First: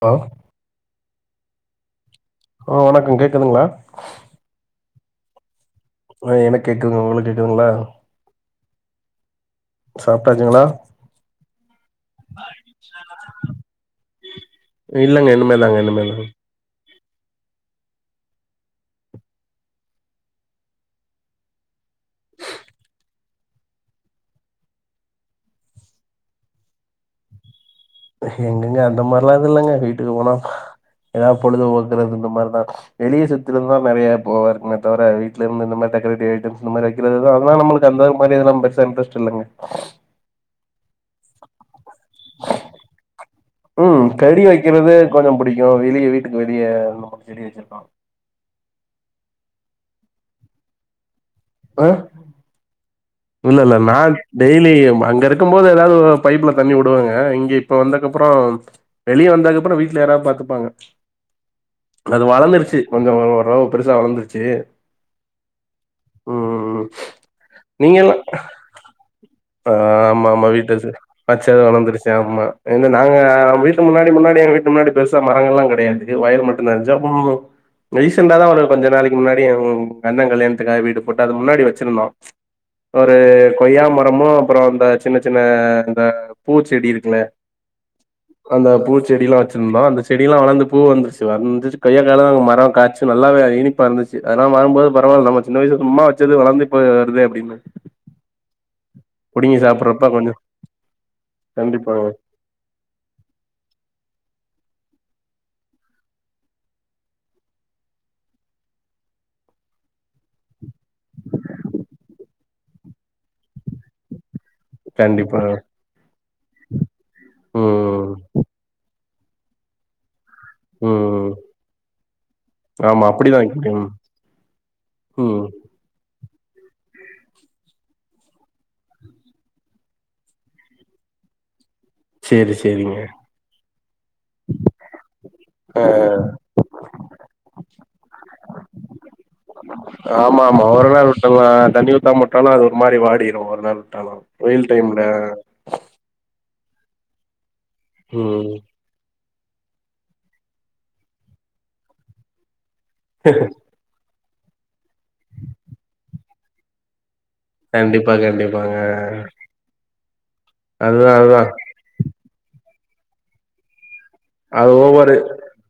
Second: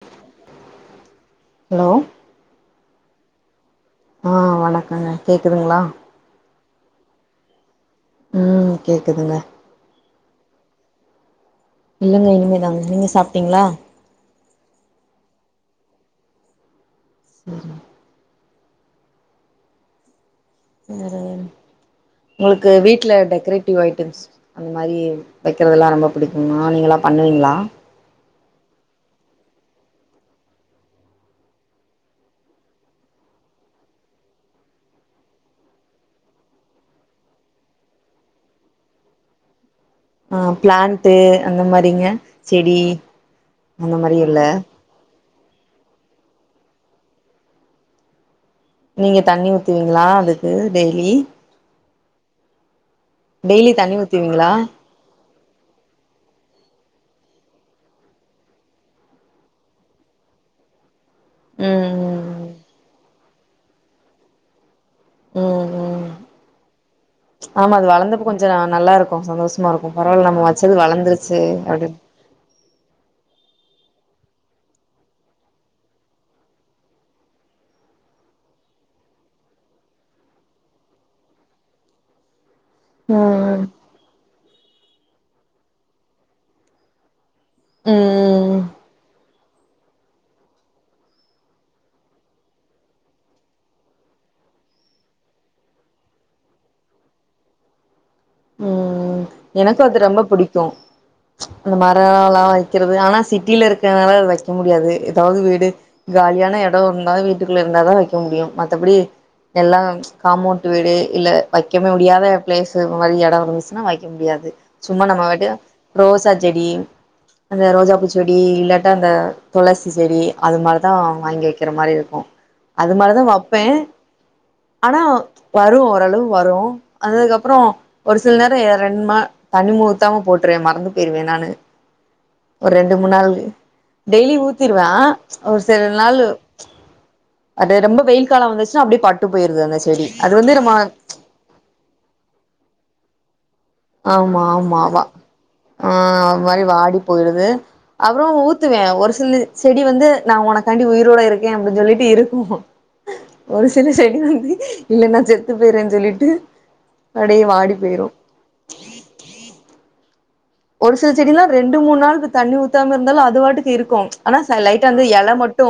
அ hello hello வணக்கம் கேக்குதுங்ளா அ வணக்கங்க கேக்குதுங்ளா அ எனக் கேக்குதுங் உங்களுக்கு கேக்குதுங்ளா ம் கேக்குதுங்க சாப்டாச்சுங்ளா இல்லங்க இனிமே தாங்க நீங்க சாப்டீங்ளா இல்லங்க இனிமேதாங்க இனிமேதாங்க சரி வேற உங்குளுக்கு வீட்ல டெக்கரேட்டிவ் ஐட்டம்ஸ் அந்தமாரி வெக்கறதல்லா ரொம்ப புடிக்குமா நீங்களா பண்ணுவீங்ளா எங்கங்க அந்த மார்லா எதுல்லங்க வீட்டுக்கு போனா எதாவ் பொழுத போக்குறது இந்த மார்தா வெளிய சுத்துறதா நெறைய போவாங்க தவிர வீட்லருந்து இந்த மாரி டெக்கரேட்டிவ் ஐட்டம்ஸ் இந்த மாரி இத அதுனால நம்மளுக்கு அந்த மாரி இதுலாம் பெருசா இன்ட்ரஸ்ட் இல்லங்க ஆ ப்ளாண்ட்டு அந்த மாரிங்க செடி அந்த மாரியில்ல கொஞ்ச புடிக்கும் வெளிய வீட்டுக்கு வெளிய இந்தமார் செடி வெச்சிருப்பாங்க நீங்க தண்ணி ஊத்துவீங்ளா அதுக்கு டெய்லி அ டெய்லி இல்லல்ல நா தண்ணி ஊத்துவீங்களா டெய்லி அங்கருக் க்கு போது ஏதாவுது பைப்ல தண்ணி உடுவங்க இங்க இப்ப வந்தக்கப்பற வெளிய வந்ததகப்பறம் வீட்ல யாராவுது பாத்துப்பாங்க ம் அது ம் வளந்துருச்சி கொஞ்ச ஓர் ஓரளவு பெருசா வளந்துருச்சி ம் ம் ஆமா அது நீங்க எல்லா வளர்ந்தப்ப கொஞ்ச நல்லாருக்கு சந்தோஷ் ஆ மறக்கு பரவால்ல ஆமா நம்ம ஆமா வச்சது வீட்டு வளர்ந்துருச்சு பச்சது அப்டின் வளந்துருச்சு ஆமா இந்த நாங்க வீட்டு முன்னாடி முன்னாடி எங்க வீட்டு முன்னாடி பெருசா மரங்கள்ளா கெடையாது எ வயிறு மட்டும் நெறஞ்சா ம் ரீசண்டாதா ஒரு கொஞ்ச நாளக்கி முன்னாடி ம் எங்கண்ண கல்யாணத்துக்காக வீடு போட்டு அது முன்னாடி வெச்சிருந்தோ ஒரு ம் ம் கொய்யா மரமு அப்பறோ அந்த சின்ன சின்ன இந்த பூசெடி இருக்குல ம் அந்த பூச் செடியெலா வச்சிருந்தோ அந்த செடியெல்லா வளந்து பூ வந்துருச்சு வந்து கொய்யாகாலா மரோ காச்சு நல்லாவே இனிப்பா இருந்துச்சு அதலா வரும்போது பராவல்ல நம்ம சின்ன வயசுக்கு சும்மா வச்சது வளர்ந்து இப்ப வருதே அப்டின்னு ம் புடுங்கி எனக்கு அது சாப்புட்றப்ப ரொம்ப கொஞ்சோ புடிக்கு அந்த கண்டிப்பாங்க மரல்லா வைக்கிறது ஆனா சிட்டிலா இருக்கனால அது வைக்க முடியாது எதாவது வீடு காலியான எடோ இருந்தாலு வீட்டுக்குள்ள இருந்தா தா வைக்க முடியு மத்தபடி எல்லா காமோன்ட்டு வீடு இல்ல வைக்கவ முடியாத பிளேஸு இந் மாரி எடோ இருந்துச்சுன்னா வ க்க முடியாது சும்மா நம்ம வாட்டு கண்டிப்பாங்க ரோசா செடி அந்த ரோஜா ம் பூச் செ டி இல்லாட்டா அந்த துளசி செடி அது மாரிதா ம் வாங்கி வைக்கிற மாரி இருக்கூ அது ஆமா மாரிதா அப்டிதா வப்பே ம் ஆனா ம் வரு ஓரளவு வரு அந்ததுக் அப்றோ ஒரு சில நேரோ ஏற ரெட் ம தண்ணி முழுத்தாம போட்ற மறந்து போயிருவே நானு சேரி ஒரு ரெண்டு சேரிங்க மூணு நாள் டெய்லி ஊத்திருவ ஒரு சில நாளு அது ரொம்ப வெயில் காலோ வந்துச்சுன்னா அப்டே பட்டு போயிருது அந்த செடி அது ஆமா வந்து ஆமா நம்ம ஒரு நாள் தண்ணி ஊத்தா உட்டாலு அது ஒரு மாதிரி வாடிரு ஒரு நாள் உட்டாலு ஆமா வெயில் ஆமா டைம்ல வா ஆ அது மாரி வாடி போயிடுது அப்றோ ம் ஊத்துவ ஒரு சில் செடி வந்து நா உனக்காண்டி உயிரோட இருக்கே அப்டி சொல்லிட்டு இருக்கும் [unintelligible] ஒரு சில செடி வந்து இல்லனா நா செத்து போயறேன்னு சொல்லிட்டு அப்டே வா கண்டிப்பா கண்டிப்பாங்க ஒரு சில அதுதா அதுதா செடிலா ரெண்டு மூண் நாளுக்கு தண்ணி ஊத்தாம இருந்தாலு அது வாட்டுக்கு இருக்கு ஆனா ச அது லைட்டா வந்து ஒவ்வொரு எல மட்டு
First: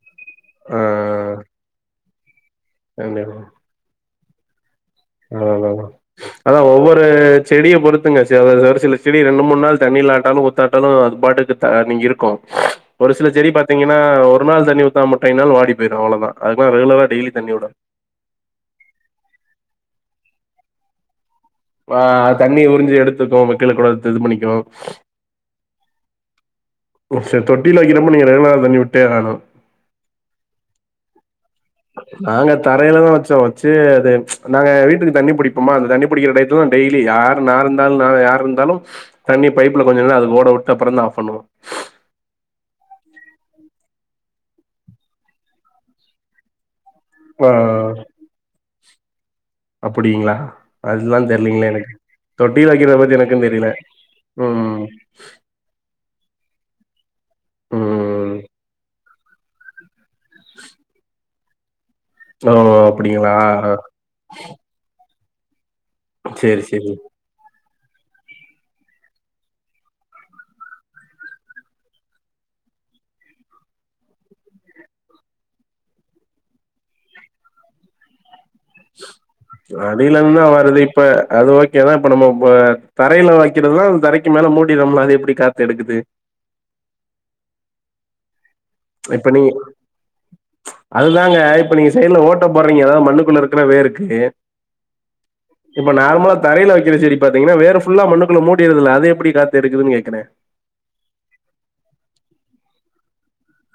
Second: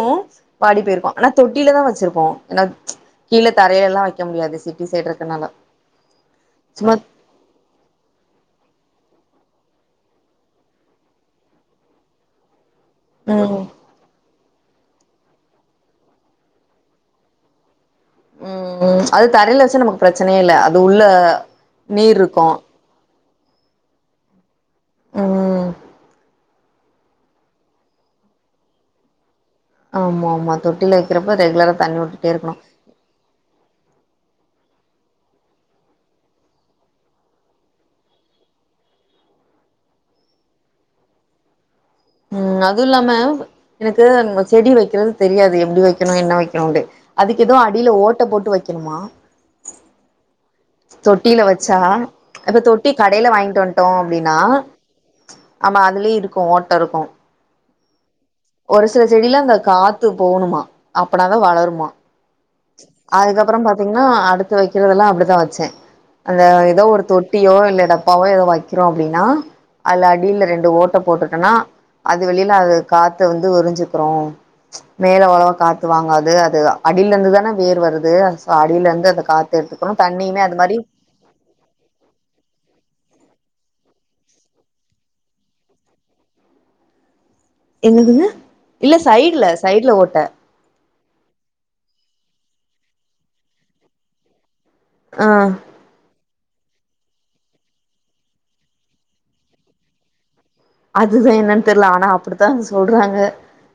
வாடி ஆ போய்ருக்கு ஆனா தொட்டிலதா வச்சிருப்போ ஏனா கண்டிப்பா கீழ தரையிலலா வைக்க முடியாது சிட்டி சைடு இருக்கனால அதா அதா அதா சும்மா ஒவ்வொரு செடிய பொறுத்துங்க ச ஒரு சில செடி ரெண்டு மூண் நாள் தண்ணி இல்லாட்டாலு குத்தாட்டாலு அது பாட்டுக்கு நீ இருக்கு [unintelligible] ஒரு சில செடி ம் பாத்தீங்கனா ஒரு நாள் தண்ணி ஊத்தாமவுட்டிங்கனாலு வாடி போய்ரு அவ்ளோதா அதுக்குலா ரெகுலரா டெய்லி தண்ணி உடனு ம் ம் அது தரையில வச்சா நமக்கு பிரச்சனையே இல்ல அது உள்ள ஆ நீர் இருக்கு தண்ணி உறிஞ்சு எடுத்துக்கோ [unintelligible] கூட இது பண்ணிக்கு ம் ம் சரி தொட்டில வைக்கிறப்ப நீங்க ரெகுலரா தண்ணிவிட்டே ஆகணு ஆமா ஆமா தொட்டில வைக்கிறப்ப ரெகுலரா தண்ணி விட்டுட்டே நாங்க இருக்கணு தா தரைலதா வச்சோ வச்சு அது நாங்க வீட்டுக்கு தண்ணி புடிப்பமா அந்த தண்ணி புடிக்கிற டயத்துல டெய்லி ஆ நா இருந்தாலு யார் இருந்தாலு தண்ணி பைப்ல கொஞ்ச நேர அது ஓட உட்டு அப்புறோ ஆஃப் பண்ணுவோ ம் அதுவு இல்லாம எனக்கு செடி வைக்கிறது தெரியாது எப்டி வைக்கணு என்ன வைக்கணுன்டு அதுக்கு எதூ ஆ அடியில ஓட்ட போட்டு வைக்கணுமா அப்பிடிங்களா தொட்டில வச்சா இப்ப தொட்டி வைக்கிறத பத்தி கடையில எனக்கு வாங்கிட்டு தெரியல வன்ட்டோ அப்டினா ம் ஆமா அதுலே இருக்கு ஓட்ட இருக்கு ம் ஒரு சில செடியிலா அந்த காத்து போணுமா அப்பனாதா வளருமா ஓ அப்டிங்களா அதுக்கப்பறோ பாத்தீங்னா அடுத்து வைக்கிறதெல்லா அப்டித்தா வச்சே அந்த சேரி ஏதோ சேரி ஒரு தொட் தொட்டியோ இல்ல டப்பாவோ எதோ வைக்கிறோ அப்டின்னா அதுல அடியில ரெண்டு ஓட்ட போட்டுட்டன்னா அது வெழிய அது காத்த வந்து உறிஞ்சுகிரு மேல வளவா காத்து வாங்காது அது அடியில இருந்துதா வேர் வருது சோ அடியில இருந்து அத காத்து எடுத்துக்கணு தண்ணியுமே அடியிலருந்துதா அது மாரி வருது இப்ப அது ஓகே தா இப்ப நம்ம தரையில வைக்கிறதுலா அ தரைக்கு மேல மூடி நம்மள அது எப்படி காத்து எடுக்குது எங்கக்குங்க இல்ல இப்ப சைடு்ல நீங்க சைடு்ல ஓட்ட அதுதாங்க இப்ப நீங்க சைட்ல ஓட்ட போறீங்க ஏதாவது மண்ணுக்குள்ள இருக்குற வேருக்கு ஆ இப்ப நார்மலா தரையில வைக்கிற சரி பாத்தீங்கன்னா வேரு ஃபுல்லா மண்ணு குள்ள மூடியர்துல்ல அத எப்படி காத்து இருக்குதுன்னு கேக்குறே அதுதா என்னன்னு தெரியல ஆனா அப்படித்தா சொல்றாங்க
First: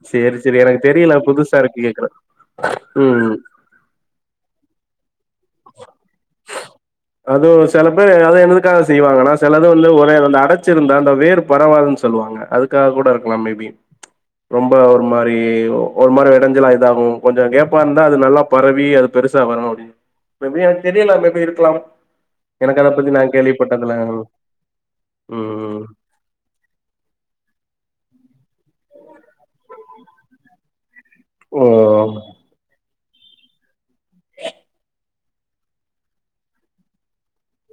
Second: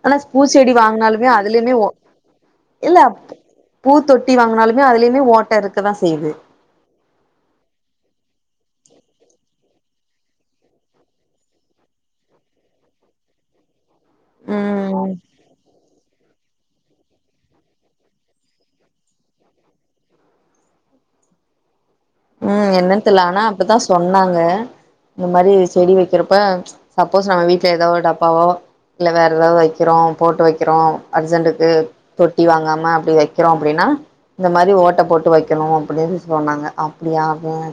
ஆனா சேரி பூ சேரி செடி எனக்கு தெரியல வாங்கினாலுமே புதுசா அதுலயுமே இருக்கு கேக்குறே இல்ல ம் பூ தொட்டி வாங்குனாலுமே அதுலயுமே ஓட்டஇருக்குதா செய்யுது அதுவும் சில பேர் அது என்னதுக்காக செய்வாங்கன்னா சிலது வந்து ஒரே அந்த அடைச்சிருந்தா அந்த வேறு படவாதுன்னு சொல்லுவாங்க அதுக்காக கூட இருக்கலா மேபி ரொம்ப ஒரு ம் மாதிரி ஒரு மாதிரி விடைஞ்சலா இதாகு கொஞ்ச கேப்பா இருந்தா அது நல்லா பரவி அது பெருசா வரணு தெரியலா மேபி இருக்கலா ம் என்னன்னு தெரல ஆனா அப்பத்தா சொன்னாங்க இந்த ம் மாதிரி ம். செடி வைக்கிறப்ப சப்போஸ் நம்ம வீட்டில் ஏதாவோ டப்பாவோ இல்லை வேறு ஏதாவது வைக்கிறோ போட்டு வைக்கிறோ ஓ! அர்ஜென்டுக்கு தொட்டி வாங்காம அப்படி வைக்க க்கிறோ அப்படின்னா இந்த மாதிரி ஓட்டை போட்டு வைக்கணு அப்படின்னு சொன்னாங்க அப்படியா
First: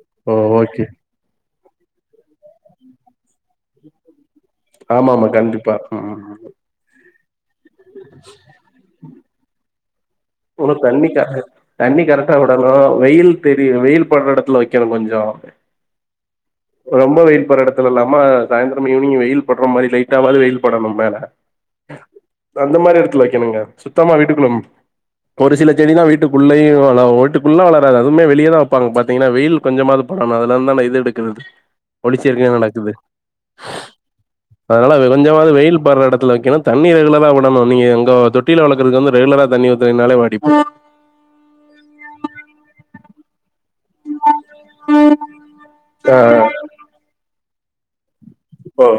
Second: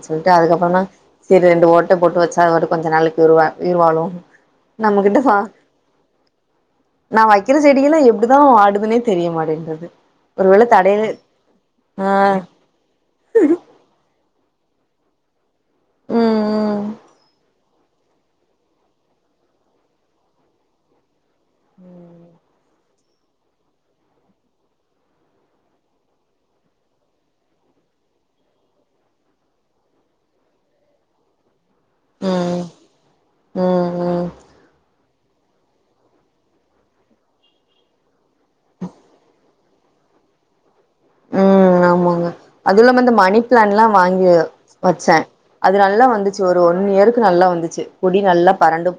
சொல்லிட்டு ஓ! அதுக்கப்புற தா ஓகே. சரி ரெண்டு ஓட்டை போட்டு வச்சா அதைட்டு கொஞ்ச நாளைக்கு உயர்வழு ஆமா ஆமா கண்டிப்பா நான் வைக்கிற செடிகல்ல எப்படிதா வாடுதுனே தெரியமாட்டேன்றது உனு தண்ணி கர தண்ணி ஆ கரெக்டா விடணு வெயில் தெரிய வெயில் படுற இடத்துல கில கொஞ்சோ ம் ம் ரொம்ப வெயில் போடுற இடத்துல இல்லாம சாயந்திரம் ஈவினிங் வெயில் படுற மாதிரி லைட்ட ஆவது வெயில் படணும்ல அந்த மாதிரி இடத்துல வைக்கேணுங்க சுத்தமா வீட்டுக் ஒரு சில செடி தா வீட்டுக்குள்ளேயே வள வீட்டுக்குள்ளே வளராது அதுமே வெளியே தா வைப்பாங்க பா்த்தீங்கன்னா வெயில் கொஞ்சமாவது படணு அதுல இருந்து தானே இது எடுக்கிறது ஒளிச்ச இருக்குன்னு ம் நடக்குது ம் ம் ம் அதனால கொஞ்சமாவது வெயில் படுற இடத்து தண்ணி ரெகுலரா விடணு நீங்க எங்க தொட்டில வளர்க்கறக்கு வந்து ரெகுலரா தண்ணி ஊத்துனிகனாலே வாடி ம் ஆமாங்க அதுவு இல்லாம இந்த மணி பிளான் எல்லா வாங்கி வச்சே அது நல்லா ஆ, வந்துச்சு ஒரு ஒன்னு இயருக்கு நல்லா வந்துச்சு குடி நல்லா இப்போ பரண்டு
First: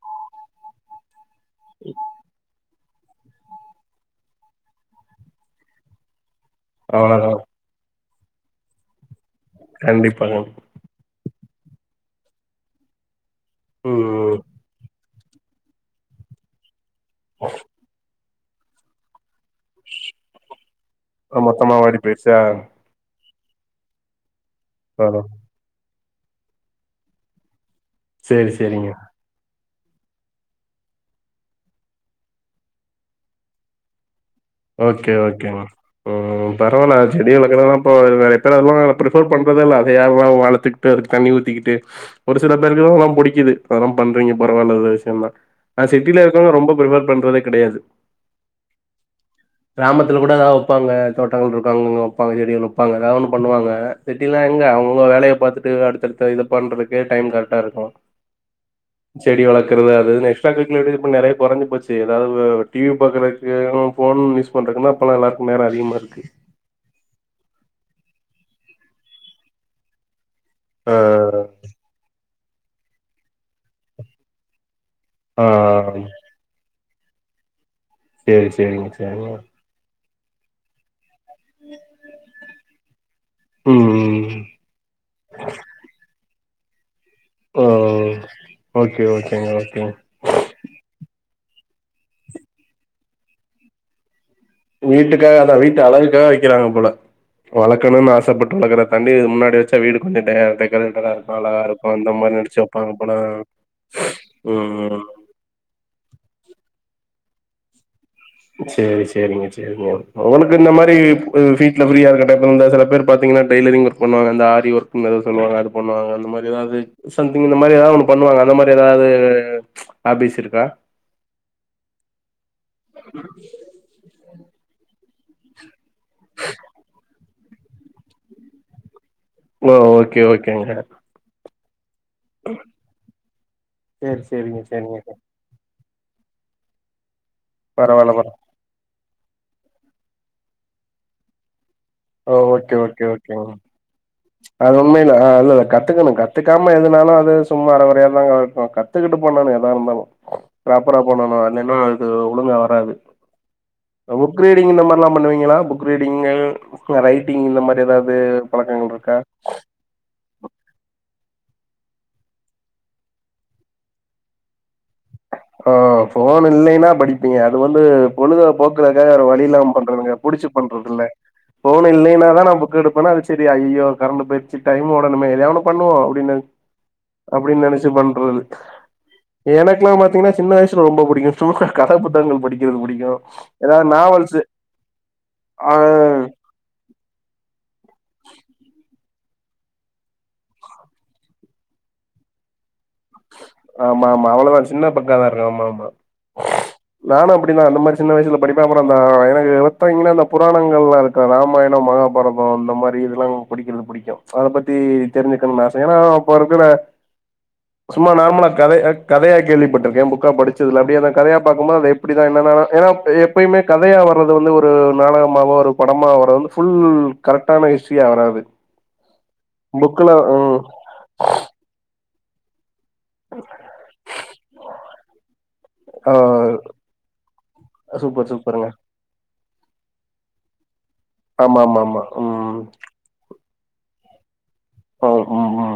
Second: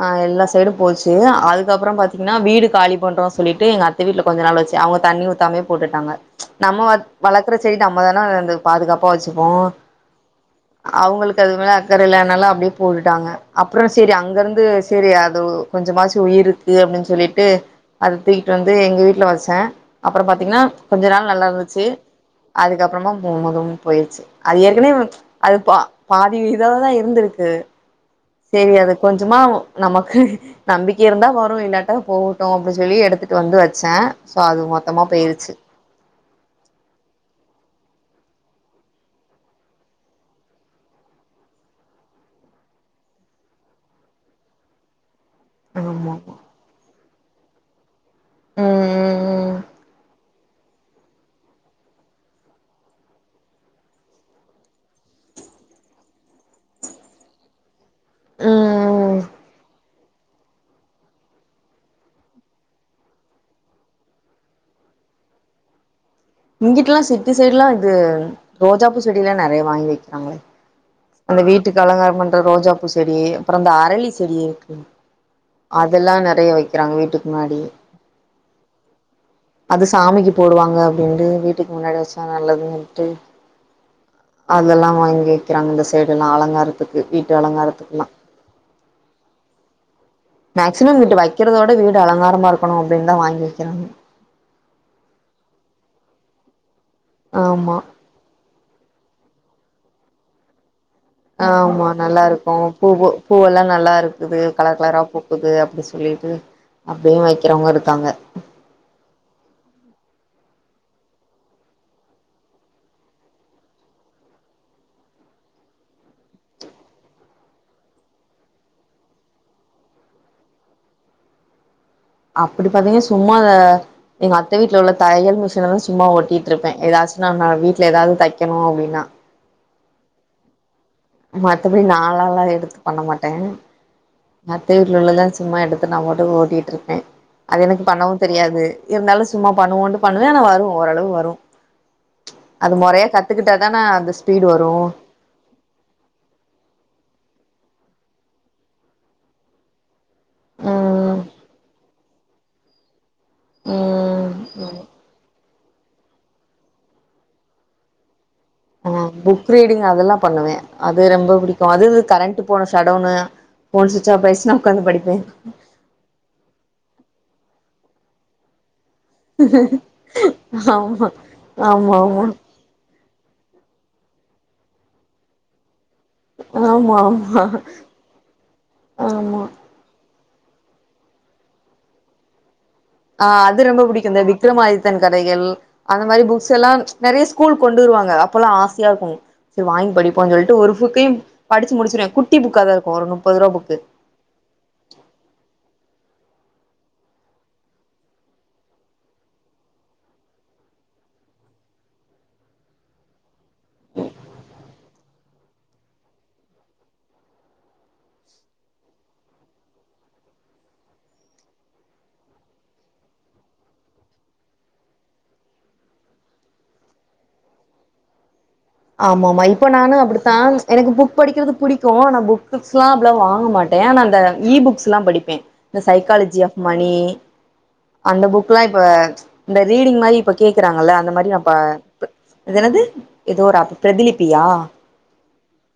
ஆ எல்லா சைடு போச்சு அதுக்கப்புற பாத்தீங்கன்னா வீடு காலி பண்றோ சொல்லிட்டு எங்க அத்தை வீட்ல கொஞ்ச நாள் வச்சு அவங்க தண்ணி ஊத்தாமே போட்டுட்டாங்க நம் அவ்வளவுதான் வளர்க்கற சரிட்டு நம்ம தானே அந்த பாதுகாப்பா வச்சுப்போ கண்டிப்பாக அவங்களுக்கு அது மேல அக்கறல இல்லனாலு அப்படியே போட்டுட்டாங்க அப்புற சரி ம், அங்க இருந்து சரி அது கொஞ்ச மாரி உயிருக்கு அப்படின்னு சொல்லிட்டு அது தூக்கிட்டு வந்து எங்க வீட்டுல வச்சே அப்றோ பாத்தீங்கன்னா கொஞ்ச நாள் ம். நல்லா மொத்தமா இருந்துச்சு வாடி போயிடுச்சா அதுக்கு அதுக்கு அப்புறமும் போயிடுச்சு அது ஏற்கனவே வரும் அது பாதி இதாவதா இருந்திருக்கு சரி சரிங்க தெரியாது அது கொஞ்சமா நமக்கு நம்பிக்கை இருந்தா வரும் இல்லாட்டா போகட்டு அப்படின்னு சொல்லி எடுத்துட்டு வந்து வச்சே சோ அது மொத்தமா ஓகே, போயிருச்சு ஓகேங்க. ம் பரவால செடி வளக்றதல்லா இப்போ நறைய பேர் வருவாங்க நா ப்ரிஃபேர் பண்றதே இல்ல அத யார்ல்லா வளத்துக்ட்டு அதுக் தண்ணி ஊத்திக்கிட்டு ஒரு சில பேருக்குதா அதல்லா புடிக்கிது அதல்லா பண்றீங்க பரவால்ல நல்ல விஷ்யந்தா அ ஆமா சிட்டில இருக்குரவ்ங்க ரொம்ப ப்ரிப்பேர் பண்றதே கடையாது ம் ம் ம் கிராமத்துல கூட எதா வப்பாங்க தோட்டங்கள்ருக்கு அங்கங்இது வப்பாங்க செடிகள் வப்பாங்க எதா ஒன்னு பண்ணுவாங்க சிட்டிலா எங்க அவ்ங் அவ்ங்க வேலய பாத்துட்டு அடுத்தடுத்த இது பண்றதுக்கே டைம் கரக்டா இருக்கு ம் ம் ம் செடி வளக்குறது அது இதுன்னே [unintelligible] நறைய கொறஞ்ச்சி போச்சு எதாவ்து டிவி பாக்குறதுக்கு ஃபோன் யூஸ் பண்றக்குன்னா இப்பல்லா எல்லர்க்கு நேர அதிகமாருக்கு இங்கிட்டல்லா சிட்டி சைடுல்லா இது ரோஜாப்பூ செடி எல்லா நெறைய வாங்கி வக்கிறாங்ளே அந்த ஆ. வீட்டுக்கு அலங்கார பண்ற ரோஜாப்பூ செடி அப்புற இந்த அரளி செடி ஆ அதல்லா நறைய வக்கிறாங்க வீட்டுக் முன்னாடி சேரி சேரிங்க சரிங்க அது சாமிக்கு போடுவாங்க அப்டின்ட்டு வீட்டுக்கு முன்னாடி வச்சா நல்லதுன்ட்டு ம் ம் அதல்லா வாங்கி வக்கிறாங்க இந்த சைடுல்லா அலங்காரத்துக்கு வீட்டு ஆ அலங்காரத்துக்குல்லா ஓகே ஓகேங்க ஓகேங்க மேக்சிமம் வீட்டு வைக்கிறதோட வீடு அலங்காரமா இருக்கணு அப்டின்தா வாங்கி வக்கிறாங்க வீட்டுக்காக அதா வீட்டு அழகுக்காக வக்கிறாங்க போல ஆமா வளக்கணுன் ஆசப்பட் வளக்குற தாண்டி முன்னாடி வச்சா வீடு கொஞ்ச டே டெக்கரேட்டறா ஆமா நல்லாருக்கு பூவு பூவல்லா நல்லாருக்குது ம் கலர் கலரா ம் பூக் குது அப்டி சொல்லிட்டு அப்டியு வக்கிறவுங்க இருக்காங்க சேரி சேரிங்க சேரிங்க ஒனக்கு இந்த மாரி வீட்ல ஃப்ரீயா இருக்க டைப்பு இருத செல பேரு பாத்தீங்கன்னா டெய்லரிங் ஒர்க் பண்ணுவாங்க அந்த ஆரி ஒர்க்ன் எதோ சொல்லுவாங்க அது பண்ணுவாங்க அந்த மாரி எதாவ்து சம்திங் இந்த மாரி எதாது ஒன்று பண்ணுவாங்க அந்த மாரி எதாவ்து ஹாபீஸ் இருக்கா அப்புடி பாத்தீங்கனா சும்மாத எங்க அத்த வீட்ல உள்ள தையல் மிஷின வந்து சும்மா ஒட்டிட்ருப்பே எதாச் நா நா வீட்ல எதாது தக்கணு அப்டின்னா ஓ ஓகே ஓகேங்க மத்தப்புடி நாளாளா எடுத்து பண்ண மாட்டே சேரி சேரிங்க அத்த சேரிங்க வீட்ல சார் உள்ளதா சும்மா எடுத்து நா பாட்டுக்கு ஓட்டிட்ருப்பே அது எனக்கு பரவால்ல பண்ணவு பர தெரியாது இருந்தாலு சும்மா பண்ணுவோன்ட்டு பண்ணுவே ஆனா வரு ஓரளவு வரு ஓ அது ஓகே ஓகே மொறையா கத்துக்கிட்டாதானா அந்த ஸ்பீடு வரு அ இல்ல இல்ல கத்துக்கணு கத்துக்காம எதுனாலு அது சும்மா அர கொறயா தாங்க [unintelligible] கத்துக்கிட்டு பண்ணனு எதா இருந்தாலு பராப்பரா ம் பண்ணனு அன்னேன்னு இது ஒழுங்கா வராது ம் ஃபுக் ரீடிங் ம் இந்த மார்லா பண்ணுவீங்களா ஃபுக் ரீடிங் ரைட்டிங் இந்த மரி எதாது அ ஃபுக் ரீடிங் அதெல்லா பண்ணுவே அது ரொம்ப புடிக்கு அது கரண்ட்டு போன ஷடவுன்னு ஃபோன் சுச் ஆப் ஆயுச்சுனா உக்காந்து படிப்பே அ ஃபோன் இல்லைனா படிப்பீங்க அது வந்து பொழுத போக் க்குறத்க்காக வேற வழி இல்ல பண்றதுங்க புடிச்சு ஆமா பண்றதுல்ல ஃபோன் ஆமா ஆமா இல்லைன்னா தா நா ஃபுக் எடுப்பேன்னா அதுக் திடி ஐயோ கரண்டு போயிருச்சு டைம் உடனும்மே எதயாவ் ஒன்னு பண்ணுவோ அப்டின்னு ஆமா ஆமா அப்டின் நெனச்சு பண்றது ஆமா எனக் க்லா பாத்தீங்கன்னா சின்ன வய்சுல ரொம்ப புடிக்கு சும்மா கத புத்தகங்கள் படிக்கிறது புடிக் ஆ அது ரொம்ப புடிக்கு இந்த விக்ரம் ஆதித்தன் கதைகள் ஆ அந்த மாரி பூ சல்லா நறைய ஸ்கூல் கொண்டு வருவாங்க அப்பல்லா ஆஸ்யா இருக்கு சரி வாங்கி படிப்போ சொல்ட்டு ஒரு ஃபுக்கயு படிச்சு முடிச்சிருவே குட்டி ஃபுக்கா தா இருக்கு ஒரு நுப்பதுருவா ஃபுக்கு மாம் அவளதா சின்ன பக்காதா இருக்கு ஆம் ஆமா நானும் அப்டிதா அந்த மாரி சின்ன வயசுல படிப்பே அப்புற அந்தா எனக்கு [unintelligible] அந்த புராணங்கள்லாருக் ராமாயணம் மகாபாரதம் அந்த மாரி இதெல்லா படிக்கிறது புடிக்கு புடிக்கும் அத பத்தி தெரிஞ்சுக்கணும்னு ஆச ஏன்னா அப்பருக்குற சும்மா நா சும்மா கத கதையா கேள்விப்பட்டிருக்கே புக்கா படிச்சதுல்ல அப்படி அந்த கதையா பாக்கும்போது அது எப்படிதா என்னனா ஏனா எப்போயுமே கதையா வர்றது வந்து ஒரு நாடகமாவோ ஒரு படமாக வர்றது வந்து ஃபுல் கரெக்டான ஹிஸ்ட்ரியா வராது ஆமாமா இப்ப நானு புக்ல அப்படித்தா ம் எனக்கு புக் படிக்கிறது புடிக்கும் ஆனா புக் புக்ஸ்ல்லா அப்பல்லா வாங்க மாட்டே ஆனா அந்த ஈ புக்ஸ்ல்லா படிப்பே இந்த ஆ சைக்காலேஜி ஆஃப் மணி அந்த சூப்பர் புக்ல்லா சூப்பருங்க இப்ப இந்த ரீடிங் மாரி இப்ப கேக்குறாங்கல்ல அந்த மாரி அப்ப ஆமா ஆமா ஆமா அது ம் என்னது ஏதோ ஒரு ஆப் பிரதிலிபியா ஓ ஹூம் ஹூம்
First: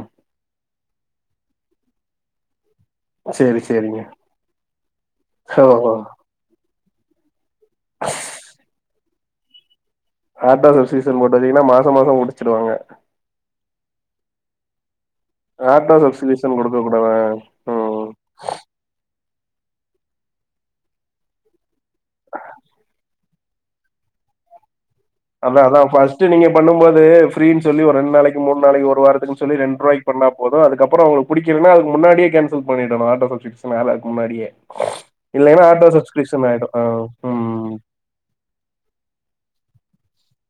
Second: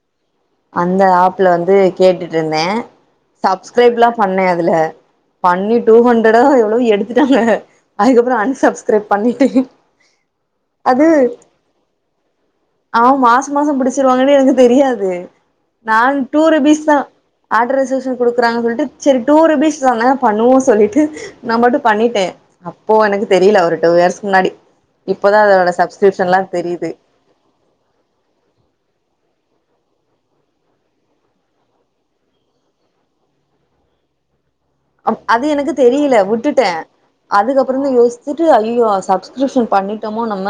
அந்த ஆப்ல வந்து கேட்டுட்டு இருந்தே சேரி சேரிங்க சப்ஸ்கிரைப்ல்லா பண்ணே அதுல ஓ பண்ணி ஓ டூ ஹண்ட்ரடா எவ்வளவோ எடுத்துட்டாங்க அதுக்கப்புற அன் சப்ஸ்கிரைப் பண்ணிட்டே ஆட்டப் சீசன் போட்டு வந்தீங்கனா மாசம் மாசம்புடிச்சுடுவாங்க ஆம் மாச மாச புடிச்சிருவாங்கனு எனக்கு தெரியாது ஆட்டோ நாள் டூ சப்ஸ்கிரிப்ஷன் குடுக்க ருபீஸ் தா கூடாது ம் ஆட்ரசஸ் கொடுக்குறாங்க சொல்ட்டு சரி டூ ருபீஸ் தானே பண்ணுவோ சொல்லிட்டு நா பாட்டு பண்ணிட்டே அப்போ எனக்கு தெரியல ஒரு டூ இயர்ஸ்கு முன்னாடி இப்பதா அத அதோட அதா பஸ்ட் சப்ஸ்கிரிப்ஷன்லா நீங்க பண்ணும் தெரியுது போது ப்ரினு சொல்லி ஒரு ரெண் நாளக்கி மூன் நாளக்கி ஒரு வாரத்துக்குனு சொல்லி ரெண் ரூபாய்க் பண்ணா போது அதுக்கப்புற அவுங்க புடிக்கலனா அதுக்கு முன்னாடியே கேன்சல் பண்ணிடனும் ஆட்டோ சப் பிக்ஸ்னால அதுக்கு முன்னாடியே அது இல்லைன்னா எனக்கு ஆட்டோ தெரியல சப்ஸ்கிரிப்ஷன் ஆயிடு விட்டுட்டே ஆ அதுக்கப்புற ம் தா யோசி விட்டு ஐயயோ சப்ஸ்கிரிப்ஷன் பண்ணி என்னமோ நம்ம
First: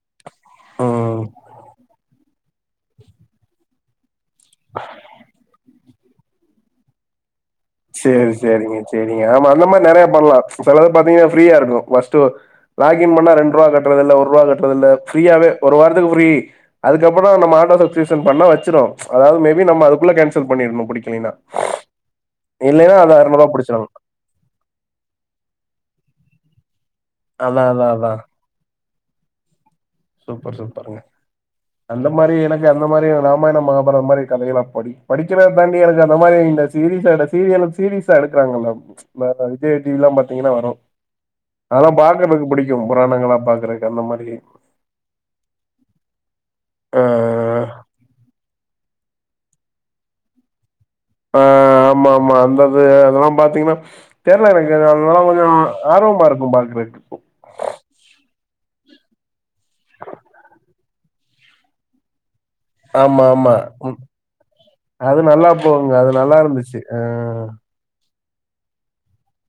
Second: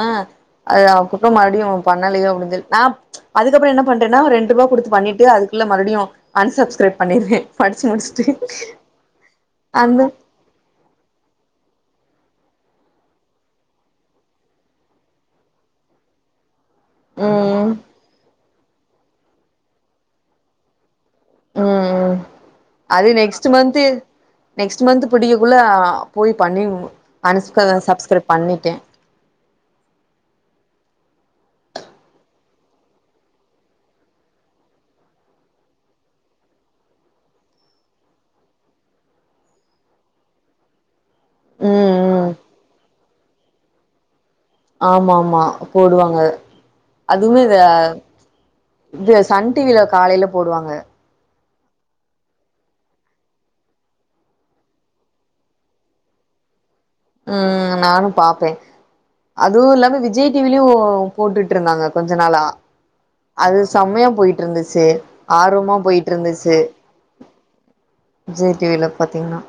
அ ம் புக்க மறுபடியு பண்ணலோயோ அப்டினு சொல் நா அதுக்கப்புற என்ன பண்றேனா ரெண் ரூபா குடுத்து பண்ணிட்டு அதுக்குள்ள மறுபடியு அன்சப்ஸ்கிரைப் பண்ணிடுவே படிச்சு முடிச்சுட்டு சரிங்க ஆமா அந்த மாரி நெறய பண்ணலா செலத பாத்தீங்கன்னா ஃப்ரீயா இருக்கும் பஸ்ட்டு லாகின் பண்ணா ரெண் ரூவா கட்றதில்ல ஒர் ரூவா கட்றதில்ல ஃப்ரியாவே ஒரு வாரத்துக்கு ஃப்ரீ அதுக்கப்புற நம்ம ம் ஆட்டோ சப்ஷ்கிரிப்ஷன் பண்ண வச்சிரு அதாவது மேபி நம்ம அதுக்குள்ளே கேன்சல் பண்ணிருனு புடிக்கலனா ம் ம் அது நெக்ஸ்ட் புடிச்சிரு மன்ந்து நெக்ஸ்ட் மந்த் புடிக்ககுள்ள போய் பண்ணி அன் அதா அதா அதா சப்ஸ்கிரைப் பண்ணிட்டே சூப்பர் சூப்பருங்க அந்த மாரி எனக்கு அந்த மாரி ராமாயணம் மகாபாரதம் மாரி கதையெல்லா படி படிக்கிற தாண்டி எனக்கு அந்த மாரி இந்த சீரிஸ் சீரியல சீரிஸா எடுக்கறாங்கல இப்ப விஜய் டிவில்லா பாத்தீங்கனா வரும் ம் அதெல்லா ம் பாக்குறக்கு புடிக்கும் புராணங்களா பாக்குறக்கு அந்த மாரி ஆமாமா போடுவாங்க ஆ அதுமே இதா இது சன் டிவில காலயில போடுவாங்க ஆ ஆமா ஆமா அந்தது அதெல்லா பாத்தீங்கனா தெர்ல எனக்கு அதல்லா கொஞ்ச ஆர்வமா இருக்கும் பாக்குறக்கு ம் நானு பாப்பே அதுவு இல்லாம விஜய் டிவிலயு போட்டுட்டு இருந்தாங்க கொஞ்ச நாளா ஆமா, ஆமா. அது ம். செம்மயா போயிட்டு இருந்துச்சு அது நல்லா ஆர்வமா போகுங்க. போயிட்டு அது நல்லா இருந்துச்சு ஆ விஜய் டிவில பாத்திங்கனா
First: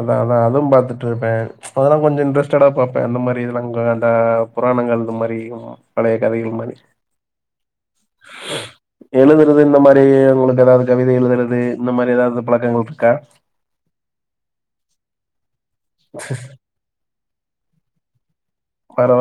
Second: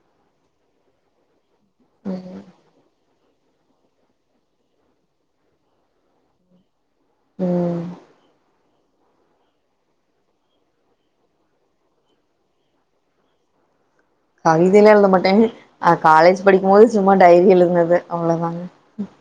அதா அதா அதும் பாத்துட்டு இருப்பே அதலா கொஞ்ச இன்ட்ரஸ்ட்டடா பாப் அந்த மாரி இதெலா கேட்டா புராணங்கள் இந்த மாரி பழய கதைகள் மாரி ம் எழுதுறது இந்த மாரி உங்களுக்கு ஏதாவது கவிதை எழுதுறது இந்த மாரி ஏதாவது பழக்கங்கள் இருக்கா கவிதையில எழுதமாட்டேங் ஆன காலேஜ் படிக்கும்போது சும்மா டைரி எழுதுனதுத அவ்ளோதாங்க பரோ